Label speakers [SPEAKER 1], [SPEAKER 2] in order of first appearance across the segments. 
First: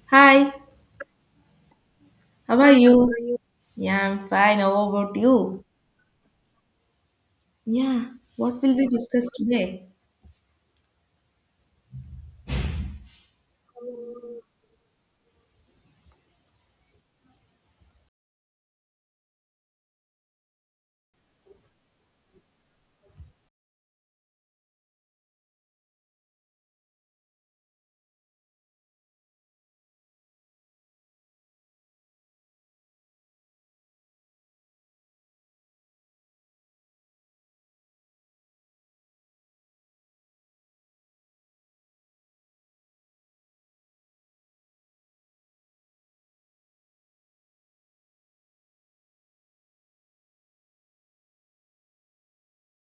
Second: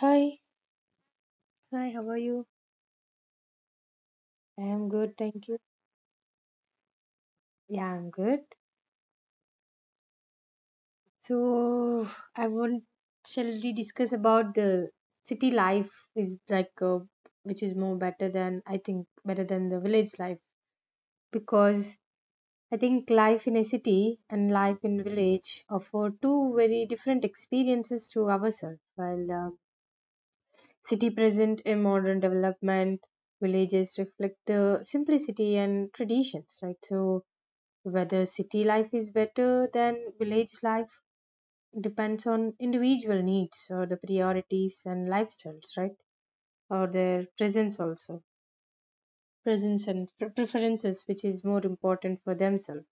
[SPEAKER 1] Hi,
[SPEAKER 2] Hi,
[SPEAKER 1] hi, how are you?
[SPEAKER 2] how are How you? Are you? Yeah, I'm fine.
[SPEAKER 1] I am
[SPEAKER 2] How
[SPEAKER 1] good,
[SPEAKER 2] about
[SPEAKER 1] thank you.
[SPEAKER 2] you?
[SPEAKER 1] Yeah, I'm
[SPEAKER 2] Yeah,
[SPEAKER 1] good.
[SPEAKER 2] what will we discuss today?
[SPEAKER 1] So, I want, shall we discuss about the city life is like, which is more better than, I think, better than the village life because I think life in a city and life in village offer two very different experiences to ourselves. While city present a modern development, villages reflect the simplicity and traditions, right? So, whether city life is better than village life depends on individual needs or the priorities and lifestyles, right? Or their presence also, presence and preferences, which is more important for themselves.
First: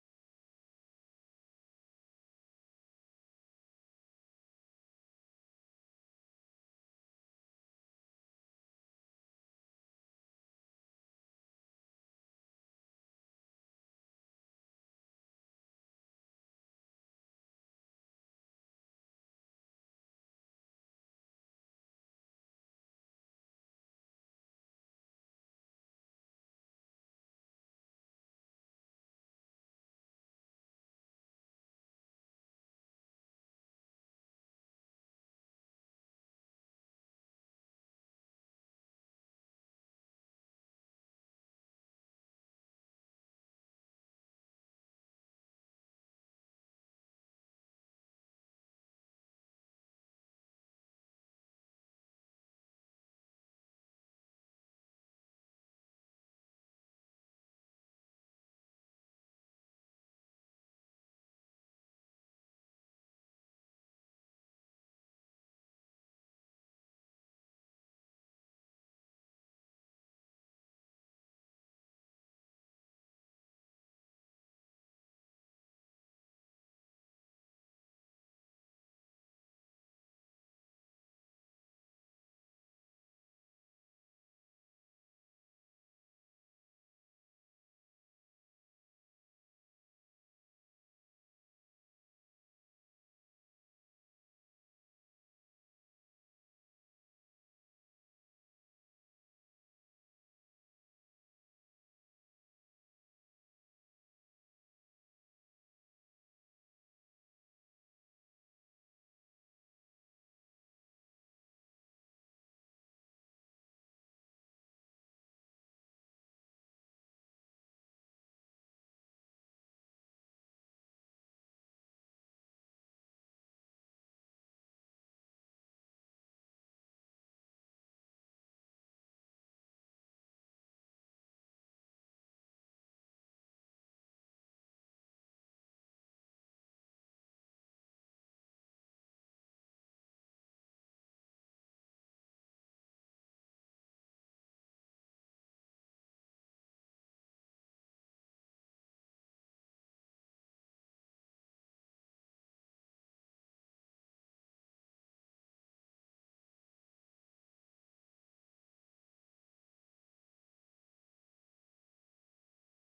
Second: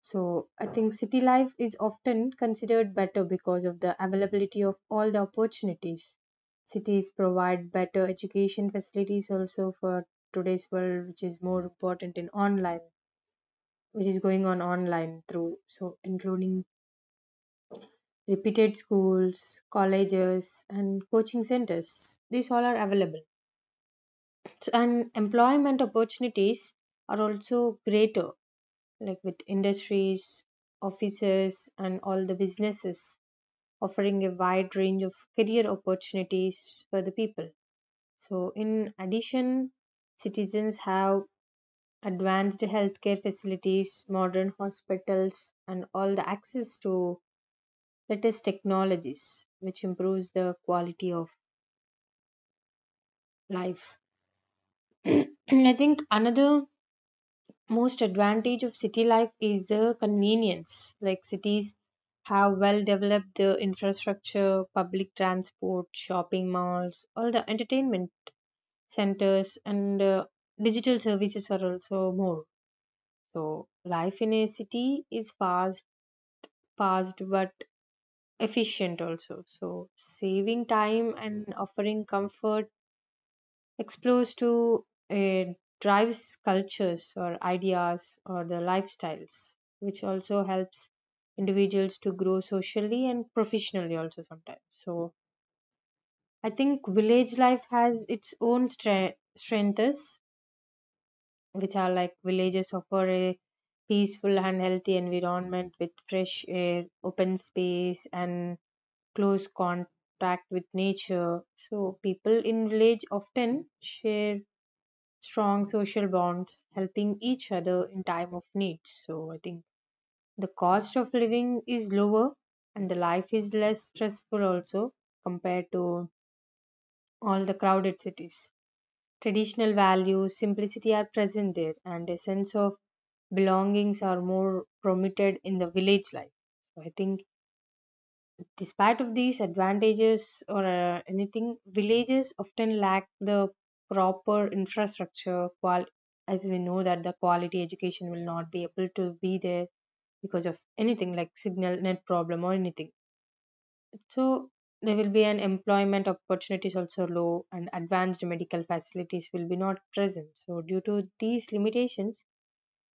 [SPEAKER 1] So I think city life is often considered better because of the availability of all the opportunities. Cities provide better education facilities also for today's world, which is more important in online, which is going on online through so including repeated schools, colleges, and coaching centers. These all are available. So, and employment opportunities are also greater, like with industries, offices, and all the businesses offering a wide range of career opportunities for the people. So, in addition, citizens have advanced healthcare facilities, modern hospitals, and all the access to latest technologies, which improves the quality of life. I think another most advantage of city life is the convenience. Like cities have well developed the infrastructure, public transport, shopping malls, all the entertainment centers, and digital services are also more. So life in a city is fast but efficient also. So saving time and offering comfort explores to it drives cultures or ideas or the lifestyles which also helps individuals to grow socially and professionally also sometimes. So I think village life has its own strengths, which are like villages offer a peaceful and healthy environment with fresh air, open space, and close contact with nature. So people in village often share strong social bonds, helping each other in time of need. So I think the cost of living is lower and the life is less stressful also compared to all the crowded cities. Traditional values, simplicity are present there and a sense of belongings are more promoted in the village life. So I think despite of these advantages or anything, villages often lack the proper infrastructure. As we know that the quality education will not be able to be there because of anything like signal net problem or anything. So there will be an employment opportunities also low and advanced medical facilities will be not present. So due to these limitations,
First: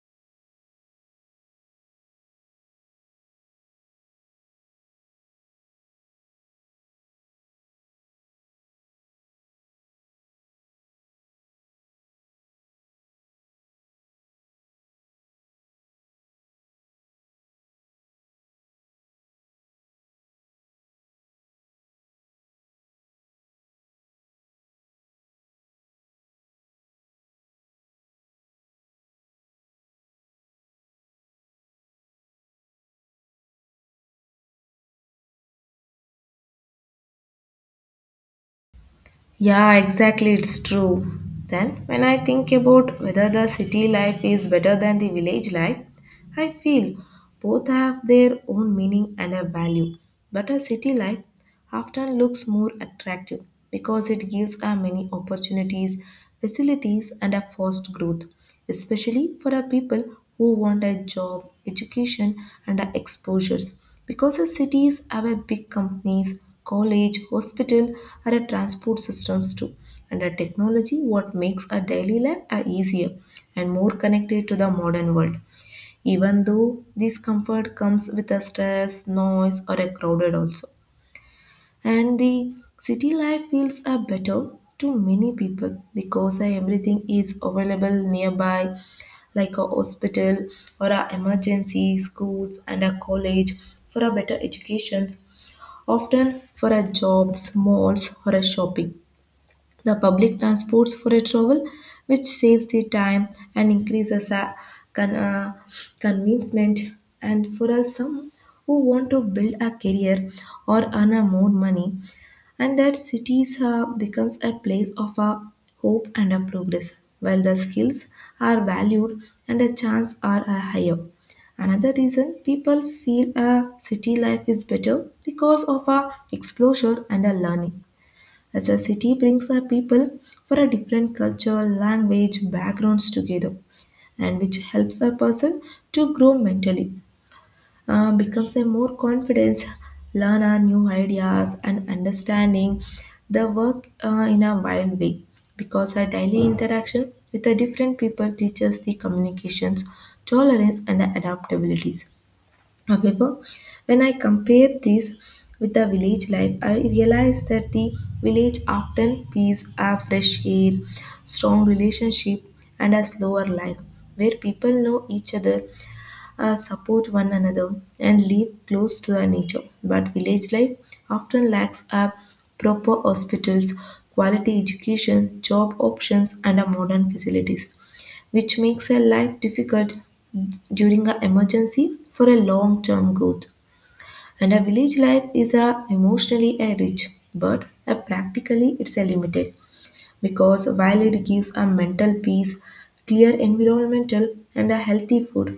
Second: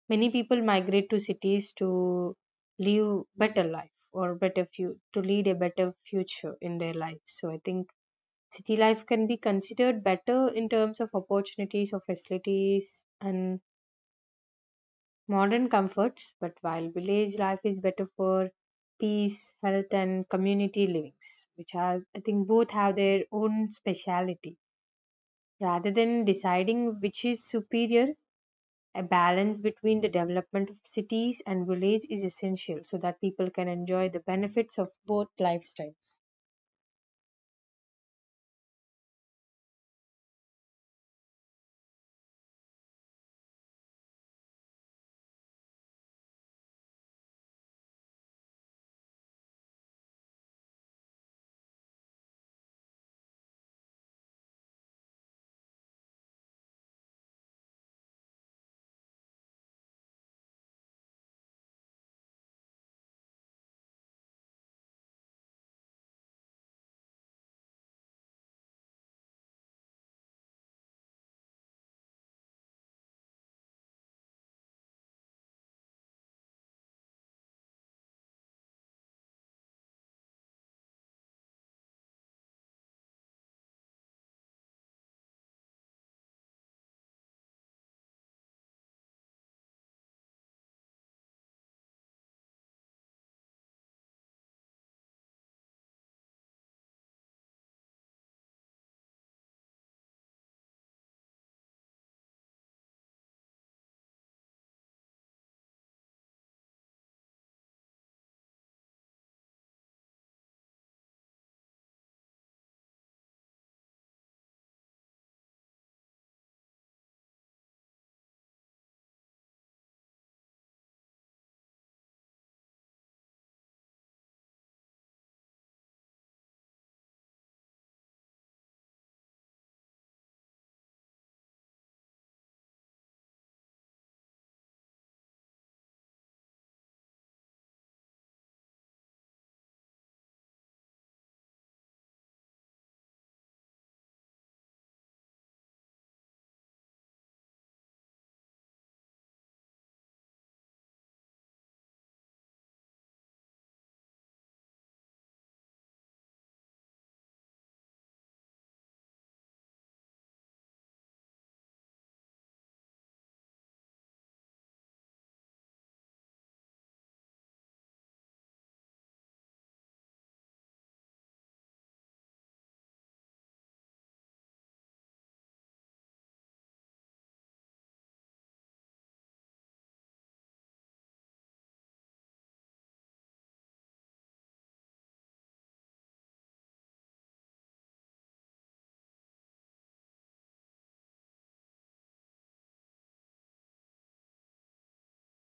[SPEAKER 1] many people migrate to cities to live better life or better to lead a better future in their lives. So I think city life can be considered better in terms of opportunities or facilities and modern comforts, but while village life is better for peace, health and community livings, which are I think both have their own speciality. Rather than deciding which is superior, a balance between the development of cities and village is essential so that people can enjoy the benefits of both lifestyles.
[SPEAKER 2] Yeah, exactly, it's true. Then, when I think about whether the city life is better than the village life, I feel both have their own meaning and a value. But a city life often looks more attractive because it gives us many opportunities, facilities, and a fast growth, especially for our people who want a job, education, and our exposures. Because our cities have a big companies, college, hospital, and our transport systems too. And our technology, what makes our daily life are easier and more connected to the modern world. Even though this comfort comes with a stress, noise, or a crowded also, and the city life feels are better to many people because everything is available nearby, like a hospital or a emergency schools and a college for a better educations, often for a jobs malls or a shopping, the public transports for a travel, which saves the time and increases a con- uh, convincement. And for us some who want to build a career or earn a more money, and that cities becomes a place of a hope and a progress, while the skills are valued and the chance are higher. Another reason people feel a city life is better because of a exposure and a learning, as a city brings our people for a different culture language backgrounds together, and which helps a person to grow mentally, becomes a more confidence, learn our new ideas and understanding the work in a wide way, because our daily interaction with the different people teaches the communications, tolerance and adaptabilities. However, when I compare this with the village life, I realize that the village often feels a fresh air, strong relationship, and a slower life, where people know each other, support one another, and live close to the nature. But village life often lacks a proper hospitals, quality education, job options, and a modern facilities, which makes a life difficult during an emergency for a long-term growth. And a village life is a emotionally a rich, but a practically it's a limited, because while it gives a mental peace, clear environmental and a healthy food,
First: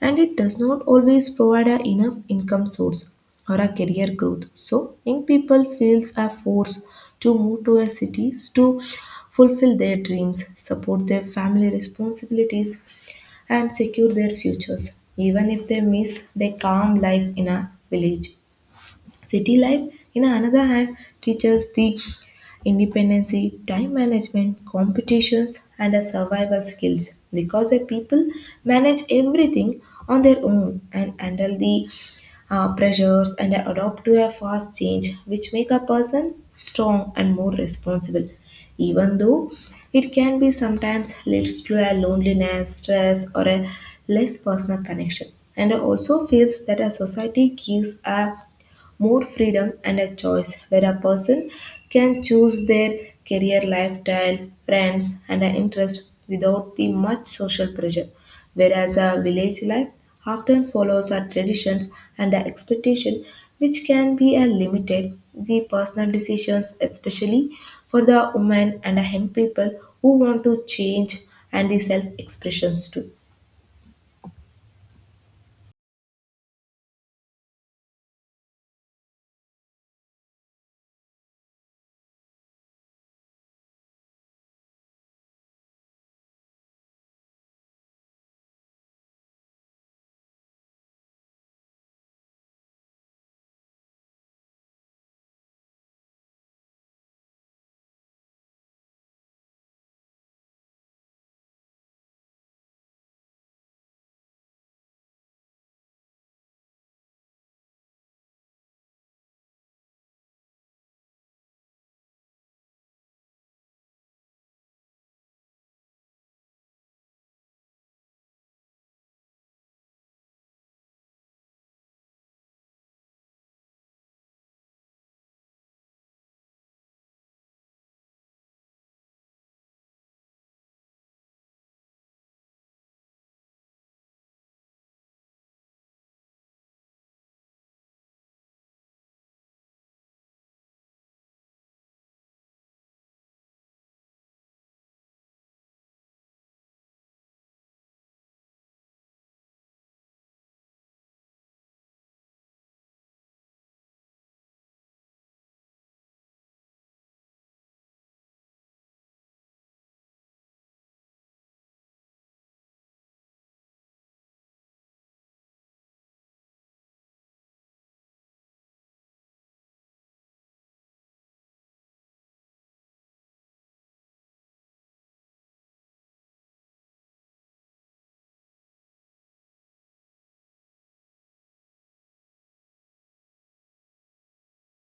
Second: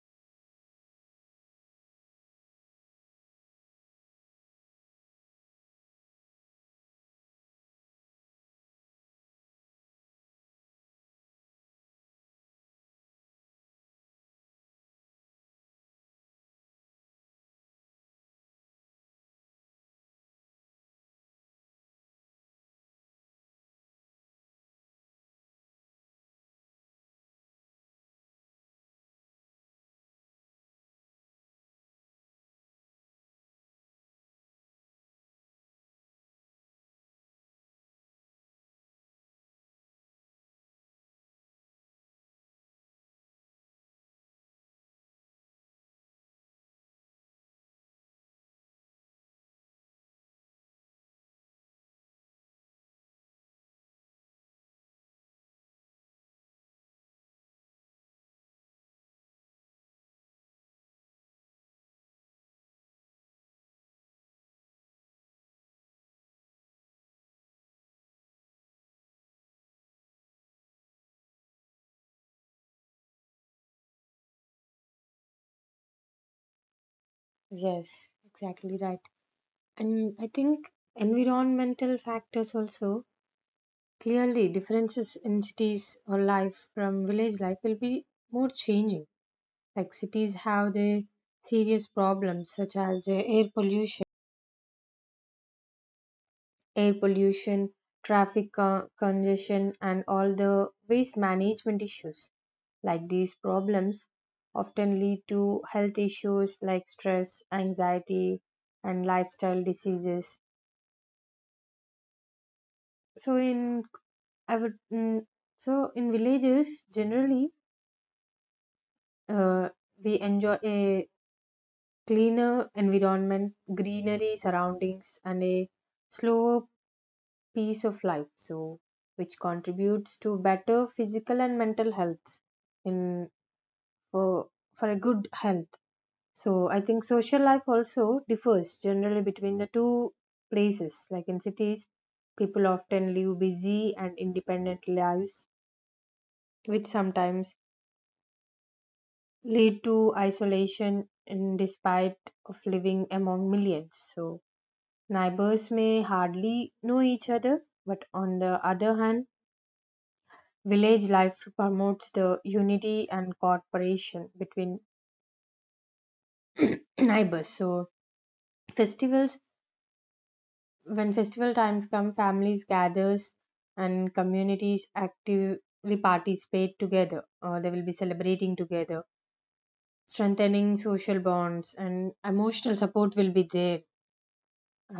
[SPEAKER 2] and it does not always provide a enough income source or a career growth, so young people feels are forced to move to a cities to fulfill their dreams, support their family responsibilities, and secure their futures, even if they miss their calm life in a village. City life, in another hand, teaches the independency, time management, competitions, and a survival skills, because the people manage everything on their own and handle the pressures and adapt to a fast change, which make a person strong and more responsible, even though it can be sometimes leads to a loneliness stress or a less personal connection. And also feels that a society gives a more freedom and a choice, where a person can choose their career lifestyle, friends, and an interest without the much social pressure. Whereas a village life often follows our traditions and the expectation, which can be a limited the personal decisions, especially for the women and the young people who want to change and the self expressions too.
[SPEAKER 1] Yes, exactly right. And I think environmental factors also clearly differences in cities or life from village life will be more changing. Like cities have their serious problems such as the air pollution, congestion, and all the waste management issues. Like these problems often lead to health issues like stress, anxiety, and lifestyle diseases. So in I would mm, so in villages generally uh, we enjoy a cleaner environment, greenery surroundings, and a slower pace of life. So which contributes to better physical and mental health in for for a good health. So I think social life also differs generally between the two places. Like in cities, people often live busy and independent lives, which sometimes lead to isolation and despite of living among millions. So neighbors may hardly know each other, but on the other hand, village life promotes the unity and cooperation between neighbors. So festivals when festival times come, families gathers and communities actively participate together. They will be celebrating together, strengthening social bonds and emotional support will be there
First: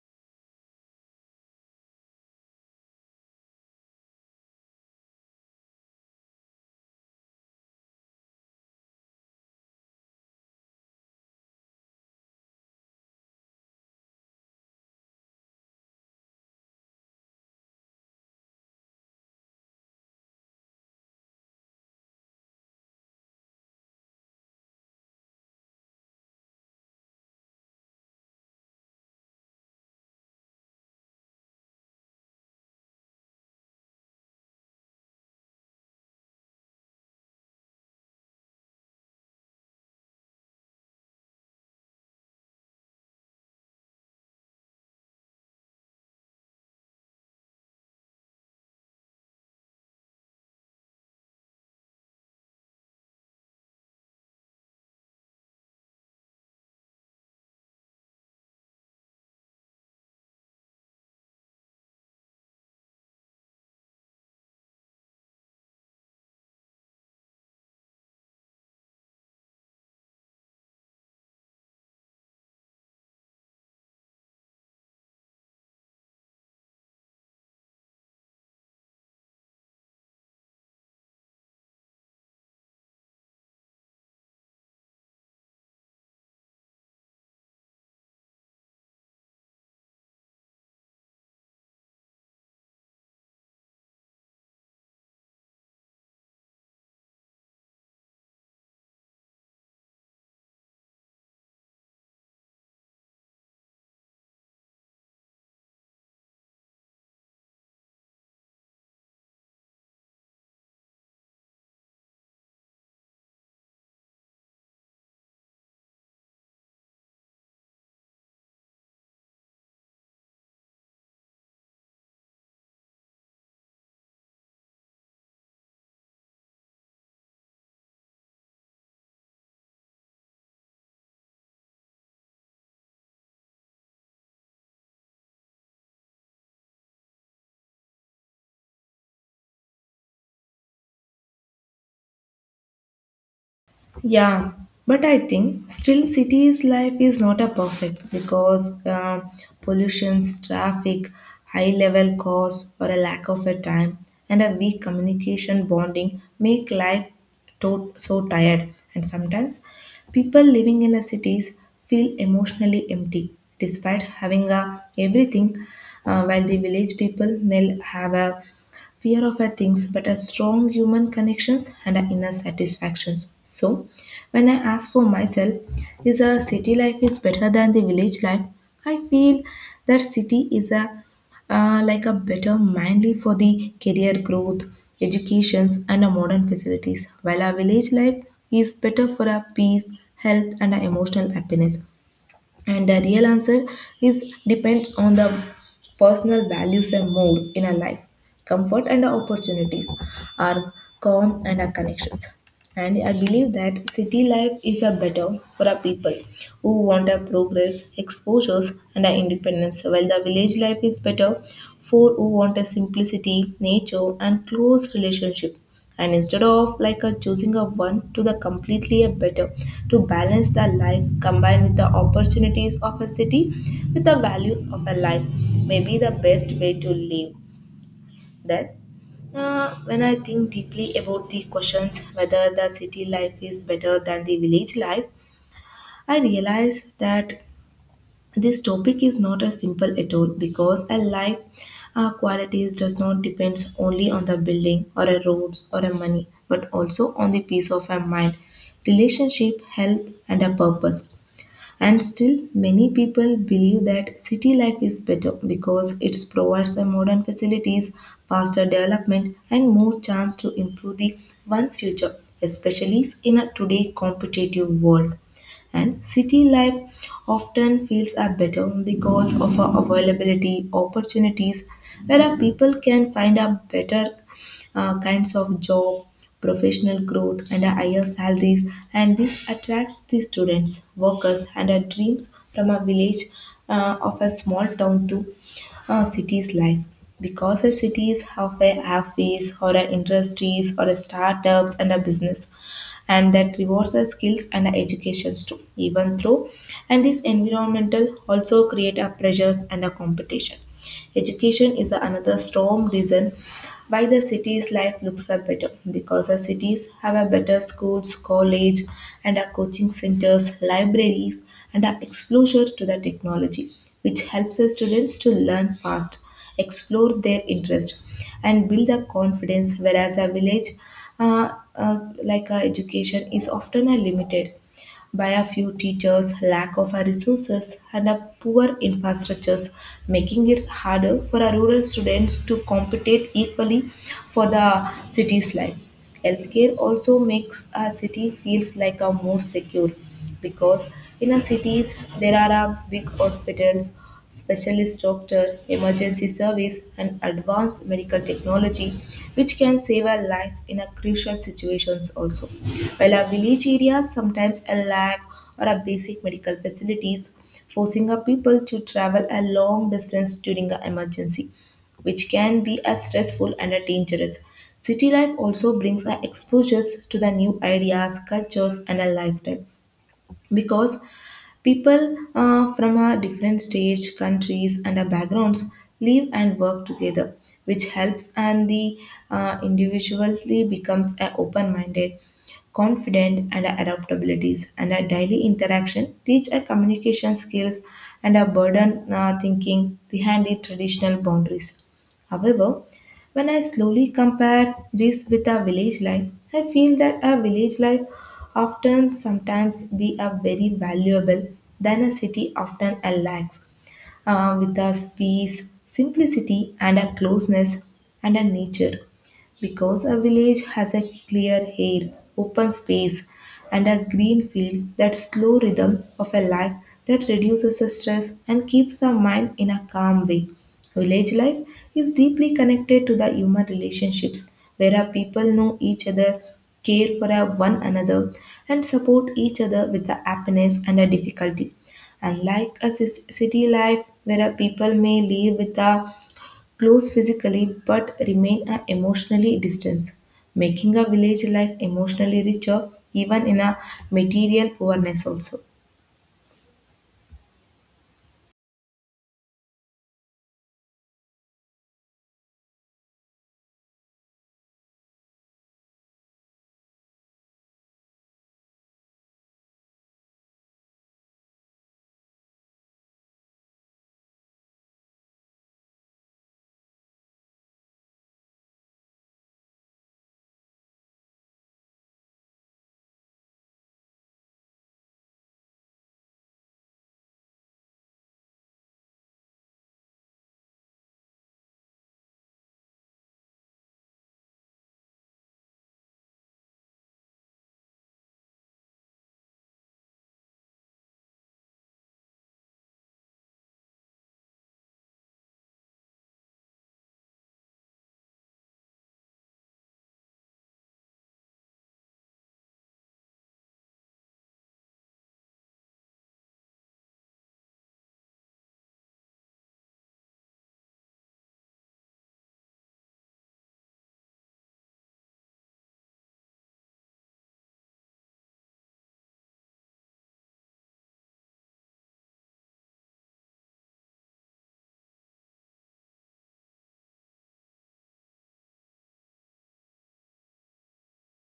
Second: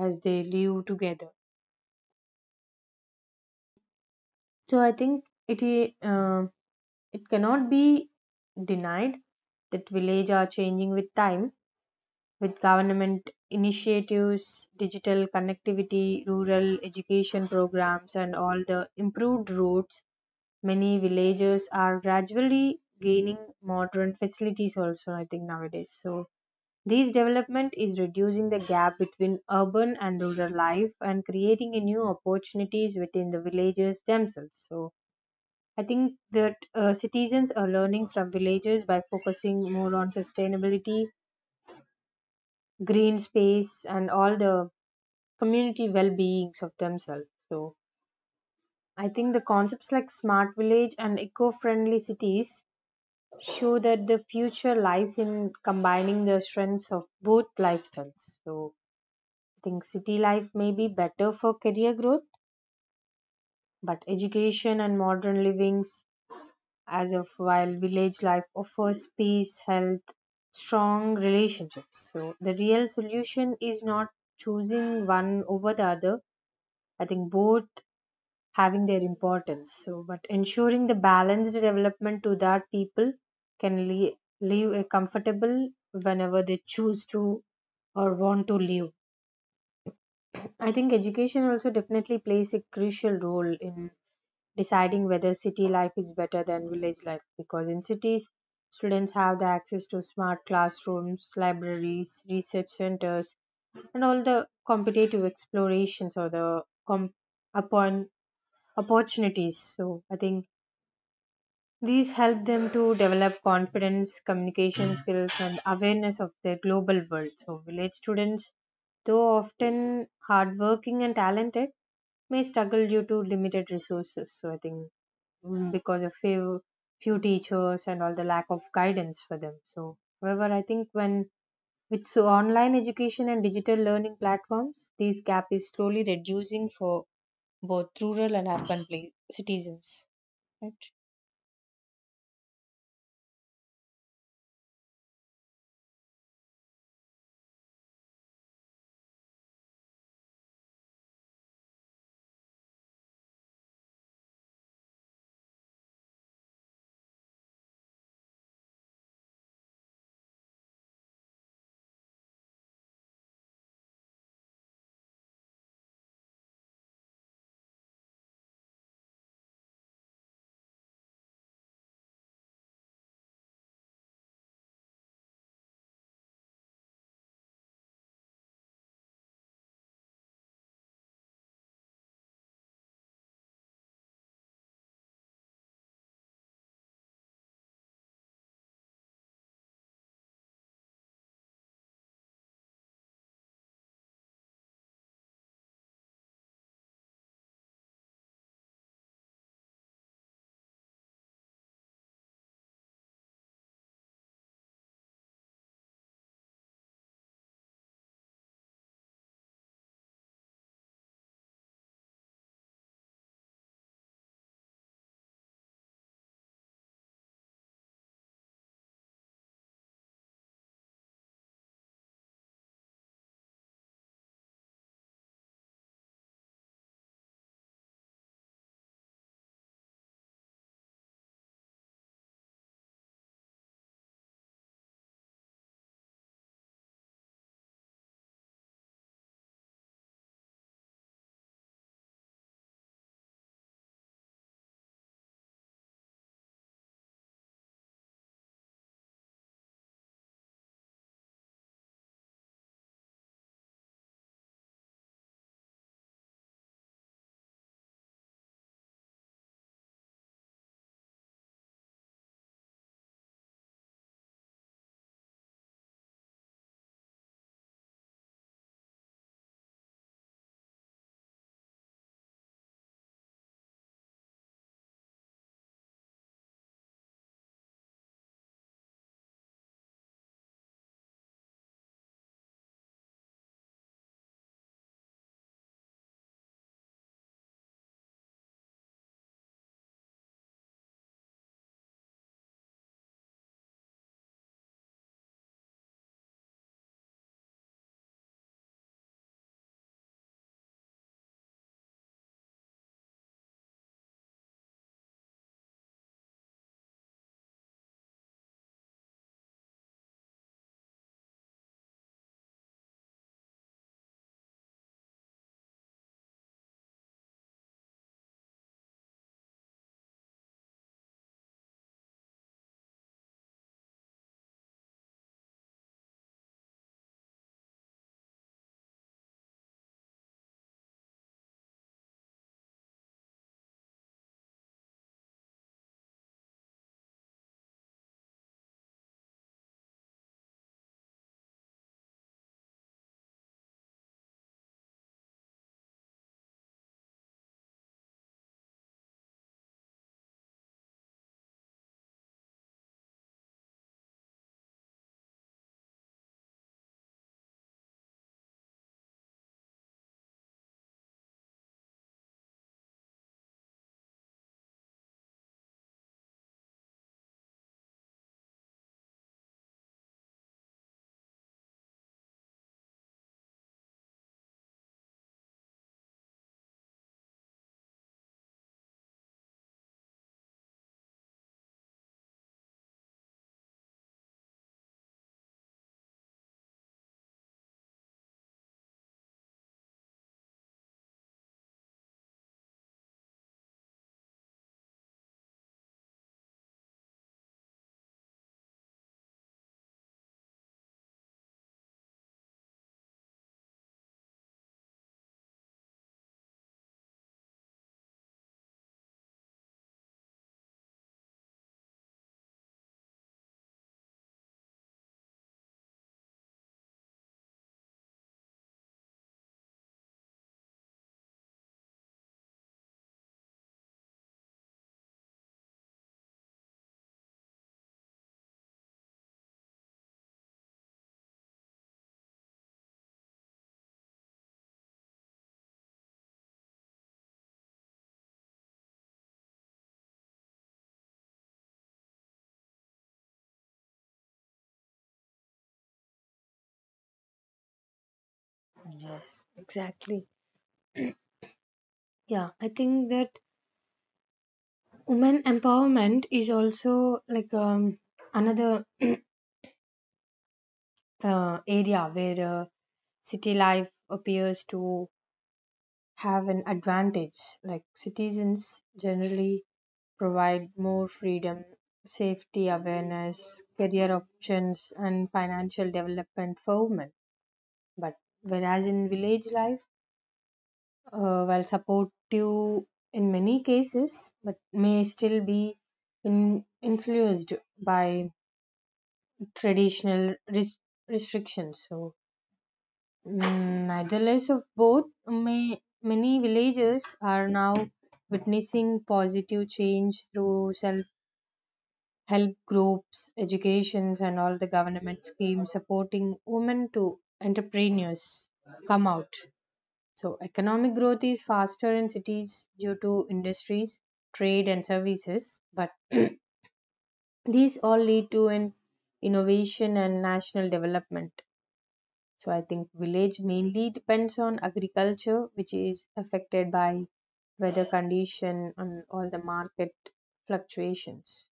[SPEAKER 1] as they live together. So I think it cannot be denied that village are changing with time, with government initiatives, digital connectivity, rural education programs, and all the improved roads. Many villages are gradually gaining modern facilities also, I think, nowadays. So this development is reducing the gap between urban and rural life and creating a new opportunities within the villages themselves. So I think that citizens are learning from villages by focusing more on sustainability, green space, and all the community well-beings of themselves. So I think the concepts like smart village and eco-friendly cities show that the future lies in combining the strengths of both lifestyles. So I think city life may be better for career growth, but education and modern livings, as of while village life offers peace, health, strong relationships. So the real solution is not choosing one over the other. I think both having their importance. So, but ensuring the balanced development to that people can le- live a comfortable whenever they choose to or want to live. I think education also definitely plays a crucial role in deciding whether city life is better than village life because in cities, students have the access to smart classrooms, libraries, research centers, and all the competitive explorations or the upon opportunities. So I think these help them to develop confidence, communication skills, and awareness of their global world. So, village students, though often hardworking and talented, may struggle due to limited resources. So, I think because of few teachers and all the lack of guidance for them. So, however, I think when with so online education and digital learning platforms, this gap is slowly reducing for both rural and urban citizens. Right?
[SPEAKER 2] Yeah, but I think still cities life is not a perfect, because pollutions, traffic, high level costs, or a lack of a time, and a weak communication bonding make life so tired. And sometimes people living in the cities feel emotionally empty despite having a everything, while the village people may have a fear of a things, but a strong human connections and a inner satisfactions. So, when I ask for myself, is a city life is better than the village life? I feel that city is a like a better mainly for the career growth, educations, and a modern facilities, while a village life is better for a peace, health, and a emotional happiness. And the real answer is depends on the personal values and mood in a life, comfort and opportunities, our calm and our connections. And I believe that city life is a better for our people who want our progress, exposures, and our independence, while the village life is better for who want a simplicity, nature, and close relationship. And instead of like a choosing a one to the completely a better, to balance the life combined with the opportunities of a city with the values of a life may be the best way to live. Then, when I think deeply about the questions whether the city life is better than the village life, I realize that this topic is not as simple at all, because a life qualities does not depend only on the building or a roads or a money, but also on the peace of a mind, relationship, health, and a purpose. And still, many people believe that city life is better because it provides a modern facilities, faster development, and more chance to improve the one future, especially in a today competitive world. And city life often feels are better because of our availability opportunities, where our people can find a better kinds of job, professional growth and our higher salaries, and this attracts the students workers and our dreams from a village of a small town to a city's life, because the cities have a office or a industries or a startups and a business, and that rewards our skills and our educations too, even through. And this environmental also create a pressures and a competition. Education is another strong reason why the city's life looks up better, because the cities have a better schools college and a coaching centers libraries and a exposure to the technology, which helps the students to learn fast, explore their interest, and build the confidence, whereas a village, uh, uh, like education is often limited by a few teachers, lack of resources, and a poor infrastructures, making it harder for our rural students to compete equally for the city's life. Healthcare also makes a city feels like a more secure, because in our cities there are a big hospitals, specialist doctor, emergency service, and advanced medical technology, which can save our lives in a crucial situations also. While our village areas sometimes a lack or a basic medical facilities, forcing our people to travel a long distance during an emergency, which can be as stressful and a dangerous. City life also brings our exposures to the new ideas, cultures, and a lifestyle, because people from a different stage countries and our backgrounds live and work together, which helps and the individually becomes a open-minded, confident and our adaptabilities, and our daily interaction teach our communication skills and our burden thinking behind the traditional boundaries. However, when I slowly compare this with our village life, I feel that our village life often sometimes be a very valuable than a city often lacks, with a peace, simplicity, and a closeness and a nature. Because a village has a clear air, open space, and a green field, that slow rhythm of a life that reduces the stress and keeps the mind in a calm way. Village life is deeply connected to the human relationships, where our people know each other, care for our one another, and support each other with the happiness and the difficulty. Unlike a city life where a people may live with a close physically but remain a emotionally distant, making a village life emotionally richer even in a material poorness also.
[SPEAKER 1] Yes, exactly. Yeah, I think that women empowerment is also like another area where city life appears to have an advantage. Like citizens generally provide more freedom, safety awareness, career options, and financial development for women. But whereas in village life, while supportive in many cases, but may still be influenced by traditional restrictions. So, neitherless of both, many villages are now witnessing positive change through self help groups, educations, and all the government schemes supporting women to entrepreneurs come out. So, economic growth is faster in cities due to industries, trade, and services, but these all lead to an innovation and national development. So I think village mainly depends on agriculture, which is affected by weather condition and all the market fluctuations.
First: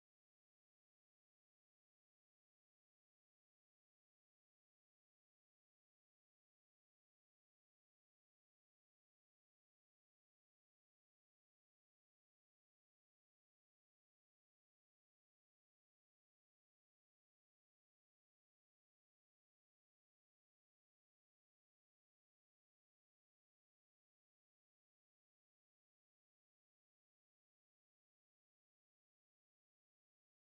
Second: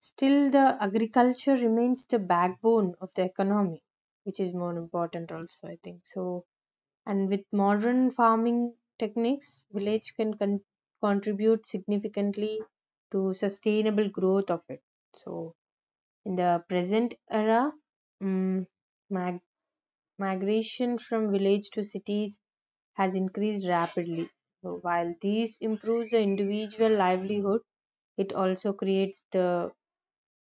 [SPEAKER 1] Still, the agriculture remains the backbone of the economy, which is more important also, I think. So, and with modern farming techniques, village contribute significantly to sustainable growth of it. So, in the present era, mm migration from village to cities has increased rapidly. So while these improves the individual livelihood, it also creates the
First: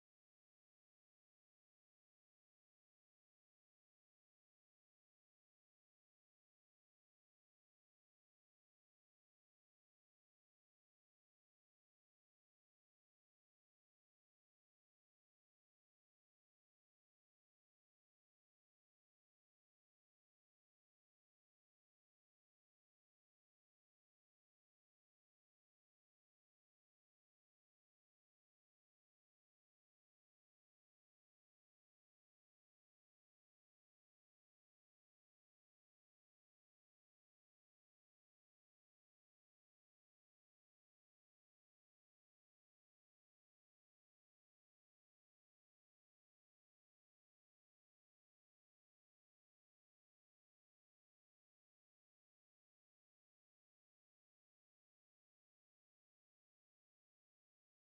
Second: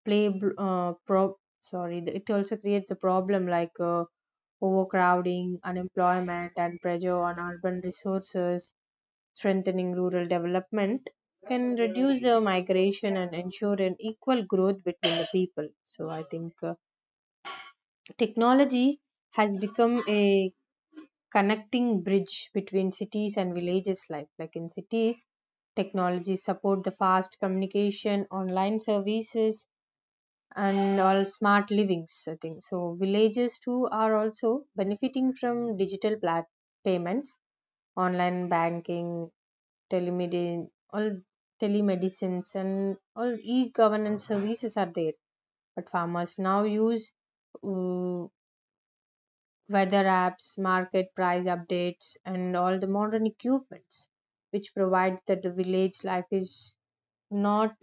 [SPEAKER 1] play uh, pro- it also creates a problem like overcrowding, unemployment, and pressure on urban resources. Strengthening rural development can reduce the migration and ensure an equal growth between the people. So I think technology has become a connecting bridge between cities and villages life. Like in cities, technology support the fast communication, online services, and all smart livings, I think. So villages too are also benefiting from payments, online banking, telemedicine all telemedicines and all e-governance services are there, but farmers now use uh, weather apps, market price updates, and all the modern equipments, which provide that the village life is not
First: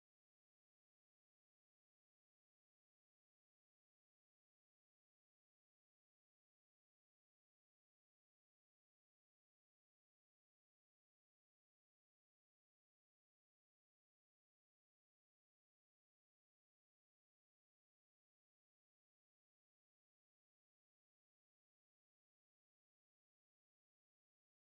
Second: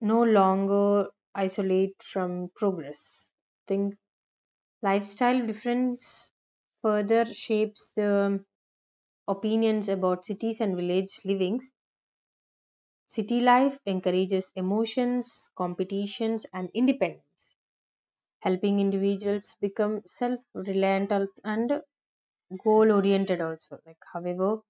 [SPEAKER 1] no longer isolate from progress. Think lifestyle difference further shapes the opinions about cities and village livings. City life encourages emotions, competitions, and independence, helping individuals become self-reliant and goal-oriented also. Like, however,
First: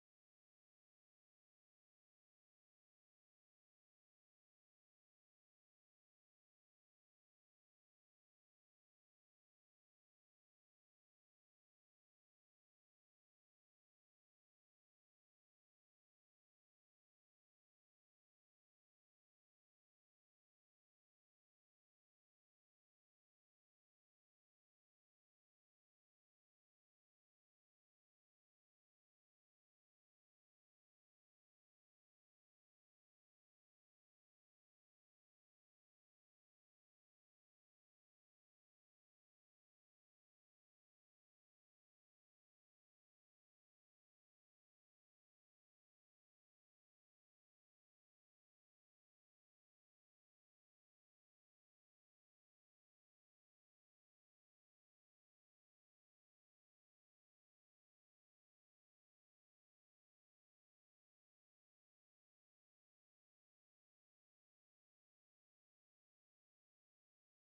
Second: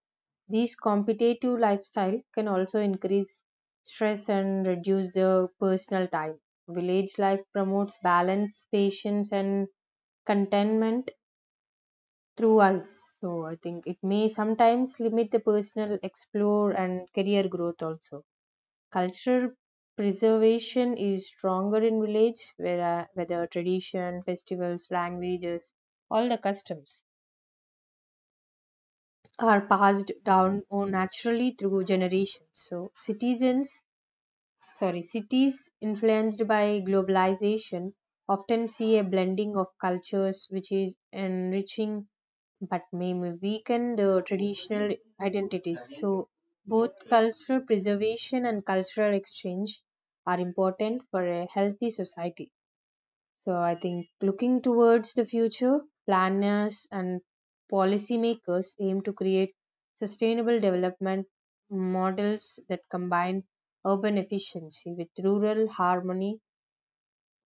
[SPEAKER 1] these competitive lifestyle can also increase stress and reduce the personal time. Village life promotes balance, patience, and contentment through us. So I think it may sometimes limit the personal explore and career growth also. Cultural preservation is stronger in village, where, whether tradition, festivals, languages, all the customs are passed down or naturally through generations. So cities influenced by globalization often see a blending of cultures which is enriching but may weaken the traditional identities. So, both cultural preservation and cultural exchange are important for a healthy society. So I think looking towards the future, planners and policymakers aim to create sustainable development models that combine urban efficiency with rural harmony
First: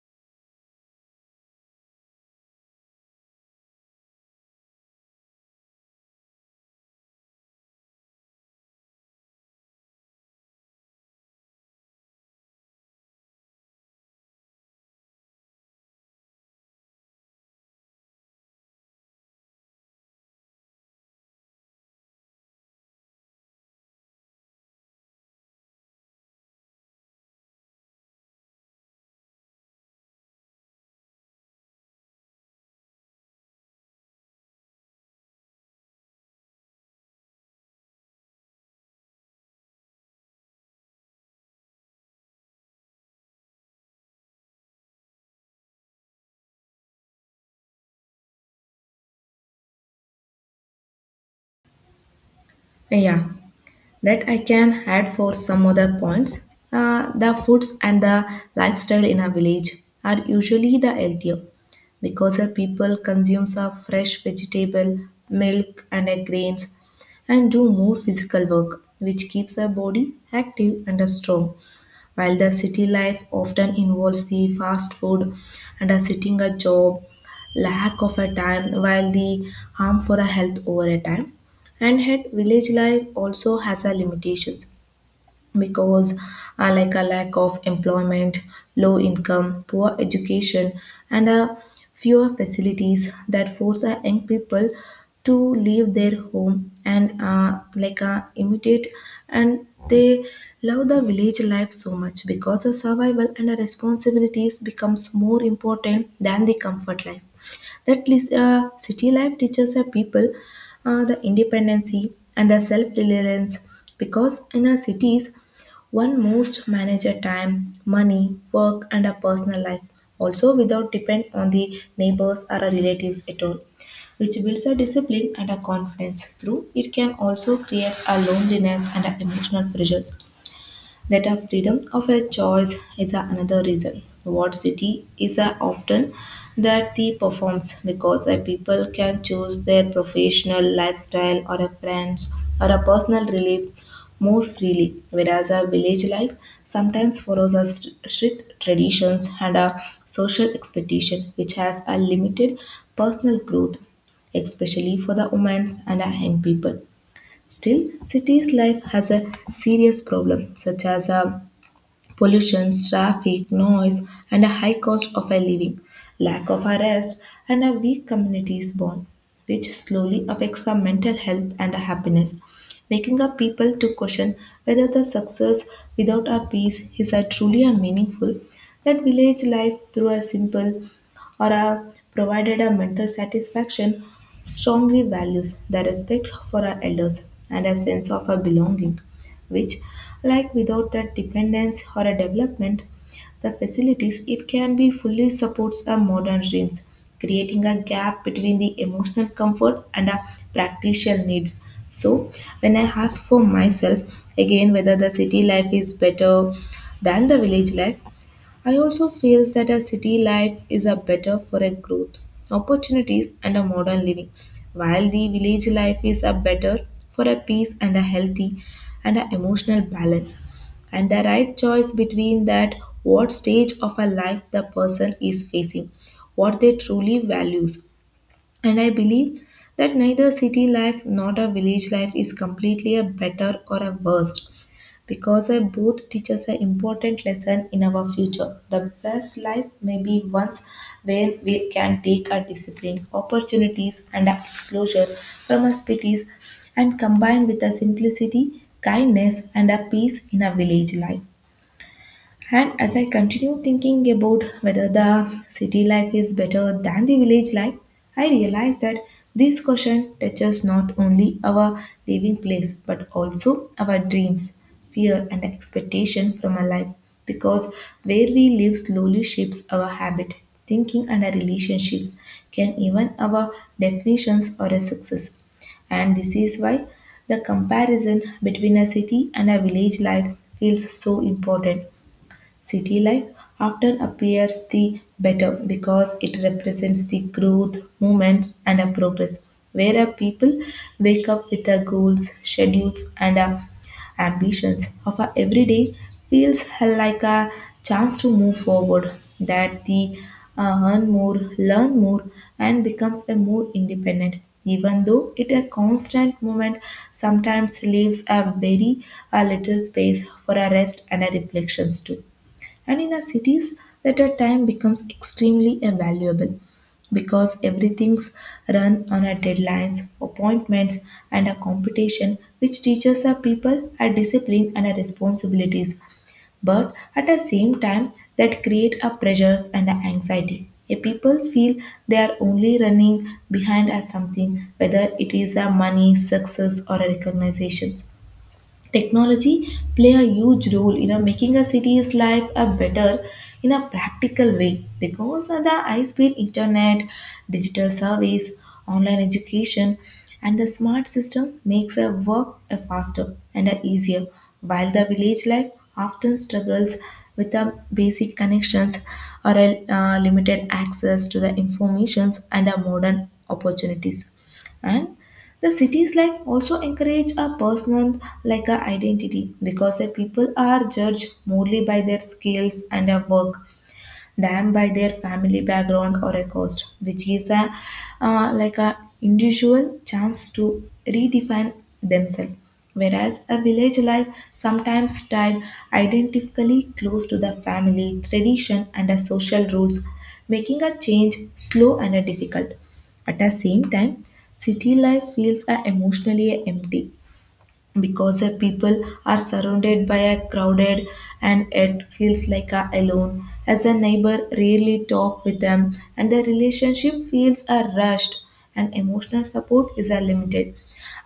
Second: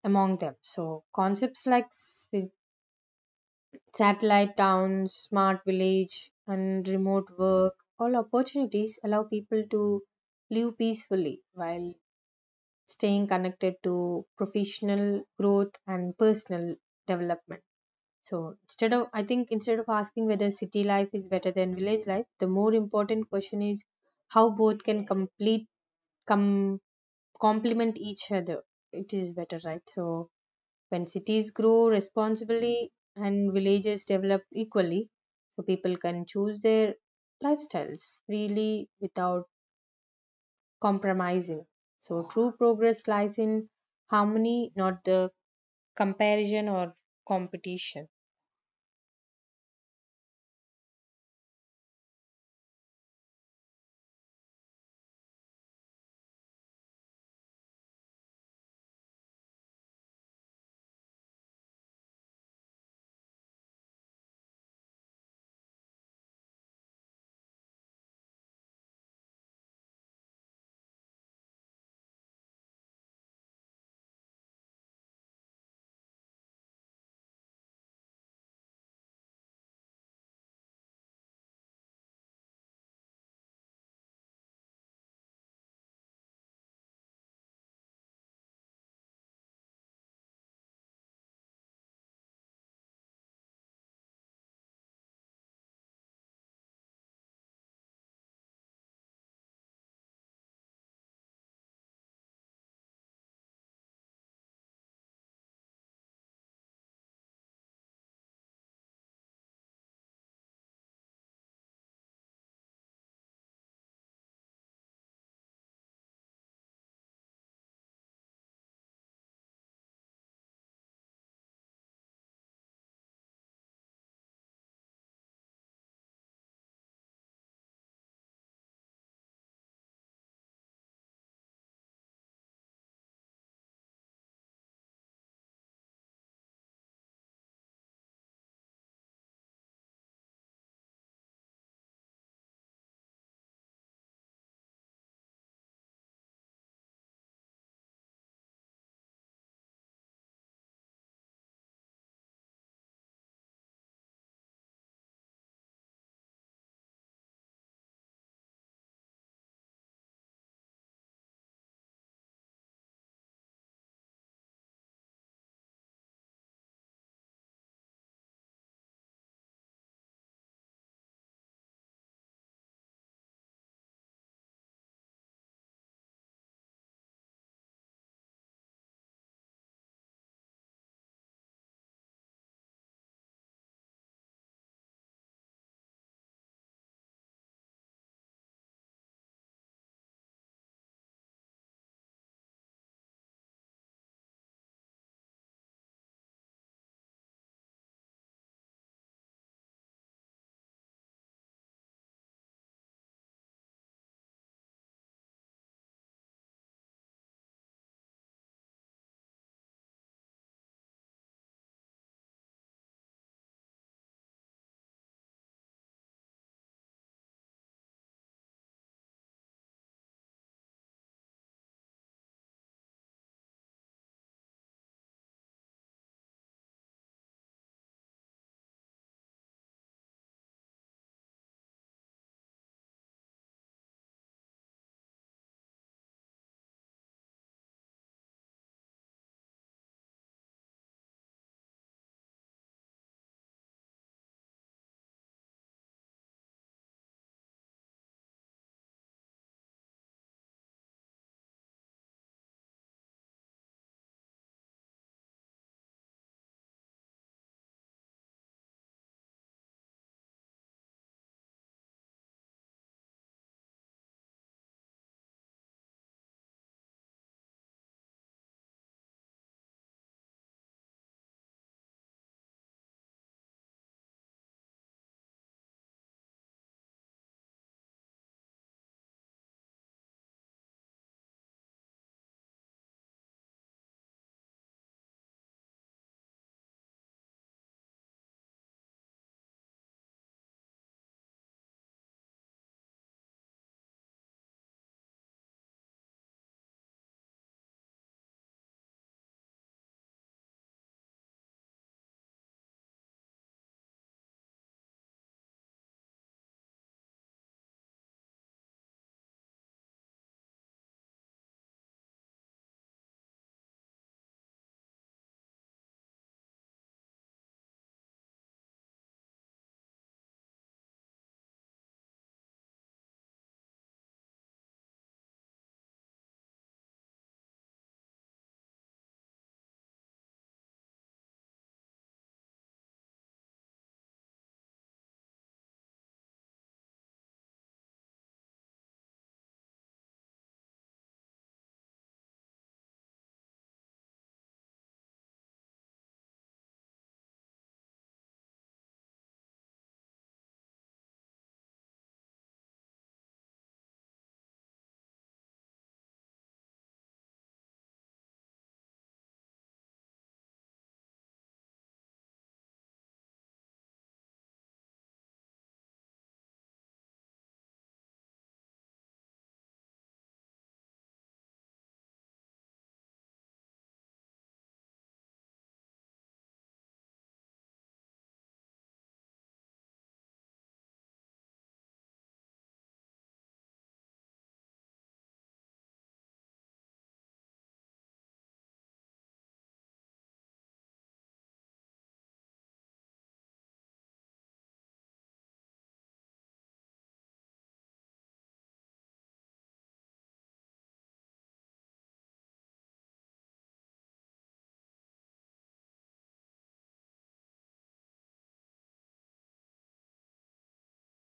[SPEAKER 1] among them. So concepts like satellite towns, smart village, and remote work, all opportunities allow people to live peacefully while staying connected to professional growth and personal development. So instead of, I think instead of asking whether city life is better than village life, the more important question is how both can com, complement each other. It is better, right? So when cities grow responsibly and villages develop equally, so people can choose their lifestyles freely without compromising. So true progress lies in harmony, not the comparison or competition.
[SPEAKER 2] Yeah, that I can add for some other points. The foods and the lifestyle in a village are usually the healthier, because the people consumes a fresh vegetable, milk and grains, and do more physical work which keeps the body active and strong. While the city life often involves the fast food and a sitting a job, lack of a time, while the harm for a health over a time. And yet, village life also has a limitations, because I like a lack of employment, low income, poor education, and a fewer facilities that force a young people to leave their home and like imitate, and they love the village life so much because the survival and the responsibilities becomes more important than the comfort life. That city life teaches a people the independency and the self-reliance, because in our cities one must manage a time, money, work, and a personal life, also without depend on the neighbors or a relatives at all, which builds a discipline and a confidence. Through it can also creates a loneliness and a emotional pressures. That our freedom of a choice is another reason. What city is a often that the performs because a people can choose their professional lifestyle or a friends or a personal relief more freely, whereas a village life sometimes follows a strict traditions and a social expectation which has a limited personal growth, especially for the women and a young people. Still, cities life has a serious problem such as a pollution, traffic, noise, and a high cost of a living, lack of a rest, and a weak communities bond, which slowly affects our mental health and our happiness, making our people to question whether the success without our peace is a truly a meaningful. That village life through a simple or a provided a mental satisfaction strongly values the respect for our elders and a sense of a belonging which, like without that dependence or a development, the facilities it can be fully supports our modern dreams, creating a gap between the emotional comfort and our practical needs. So when I ask for myself again whether the city life is better than the village life, I also feel that a city life is a better for a growth, opportunities and a modern living, while the village life is a better for a peace and a healthy and a emotional balance. And the right choice between that what stage of a life the person is facing, what they truly values. And I believe that neither city life nor a village life is completely a better or a worst because both booth teaches an important lesson in our future. The best life may be ones where we can take our discipline, opportunities, and our exposure from our cities and combine with a simplicity, kindness, and a peace in our village life. And as I continue thinking about whether the city life is better than the village life, I realize that this question touches not only our living place but also our dreams, fear, and expectation from our life because where we live slowly shapes our habit, thinking, and our relationships, can even our definitions or a success, and this is why the comparison between a city and a village life feels so important. City life often appears the better because it represents the growth, movements, and a progress, where a people wake up with their goals, schedules, and ambitions of a everyday feels like a chance to move forward, that the earn more, learn more, and becomes a more independent. Even though it a constant movement, sometimes leaves a very a little space for a rest and a reflections too. And in our cities, that our time becomes extremely valuable because everything's run on our deadlines, appointments, and a competition, which teaches our people our discipline and our responsibilities. But at the same time, that create a pressures and a anxiety. A people feel they are only running behind as something, whether it is a money, success, or a recognitions technology play a huge role in making a city's life a better in a practical way because of the high speed internet, digital service, online education, and the smart system makes a work a faster and a easier while the village life often struggles with the basic connections or a limited access to the informations and a modern opportunities, and the city's life also encourage a personal like a identity because the people are judged morely by their skills and their work than by their family background or a cost, which gives a like a individual chance to redefine themselves. Whereas a village life sometimes tied identically close to the family, tradition, and the social rules, making a change slow and difficult. At the same time, city life feels emotionally empty because the people are surrounded by a crowded and it feels like a alone as a neighbor rarely talk with them and the relationship feels are rushed and emotional support is a limited,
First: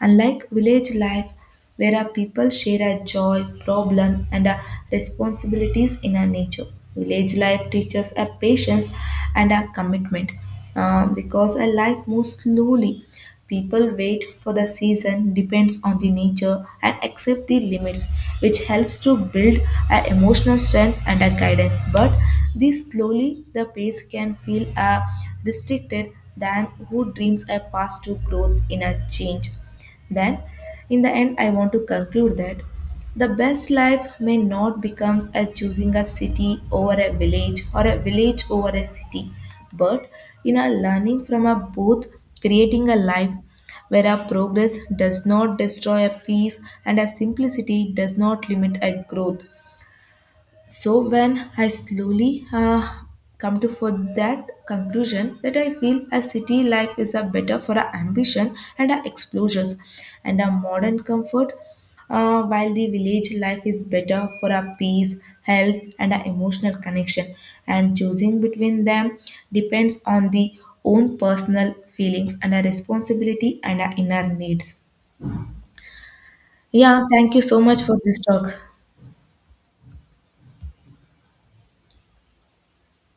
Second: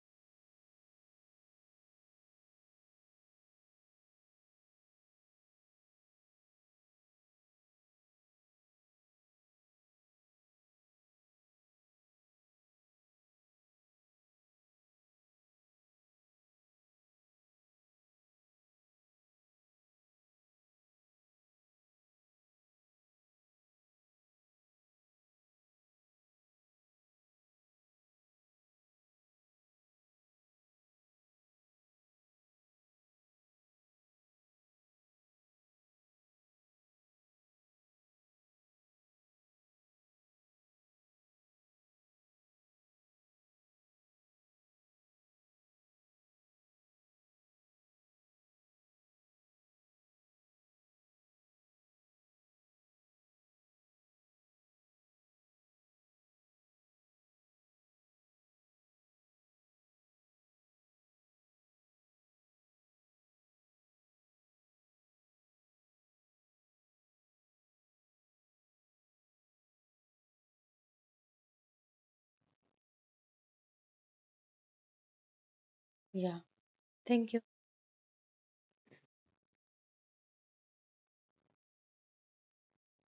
[SPEAKER 2] unlike village life where a people share a joy problem and a responsibilities in a nature. Village life teaches a patience and a commitment because a life moves slowly. People wait for the season depends on the nature and accept the limits, which helps to build a emotional strength and a guidance. But this slowly the pace can feel restricted than who dreams a fast to growth in a change. Then in the end I want to conclude that the best life may not become as choosing a city over a village or a village over a city, but in a learning from a both, creating a life where our progress does not destroy a peace and our simplicity does not limit a growth. So when I slowly come to for that conclusion that I feel a city life is a better for our ambition and our exposures and our modern comfort, while the village life is better for our peace, health, and our emotional connection. And choosing between them depends on the own personal feelings and our responsibility and our inner needs.
[SPEAKER 1] Yeah.
[SPEAKER 2] Yeah,
[SPEAKER 1] Thank
[SPEAKER 2] thank
[SPEAKER 1] you.
[SPEAKER 2] you so much for this talk.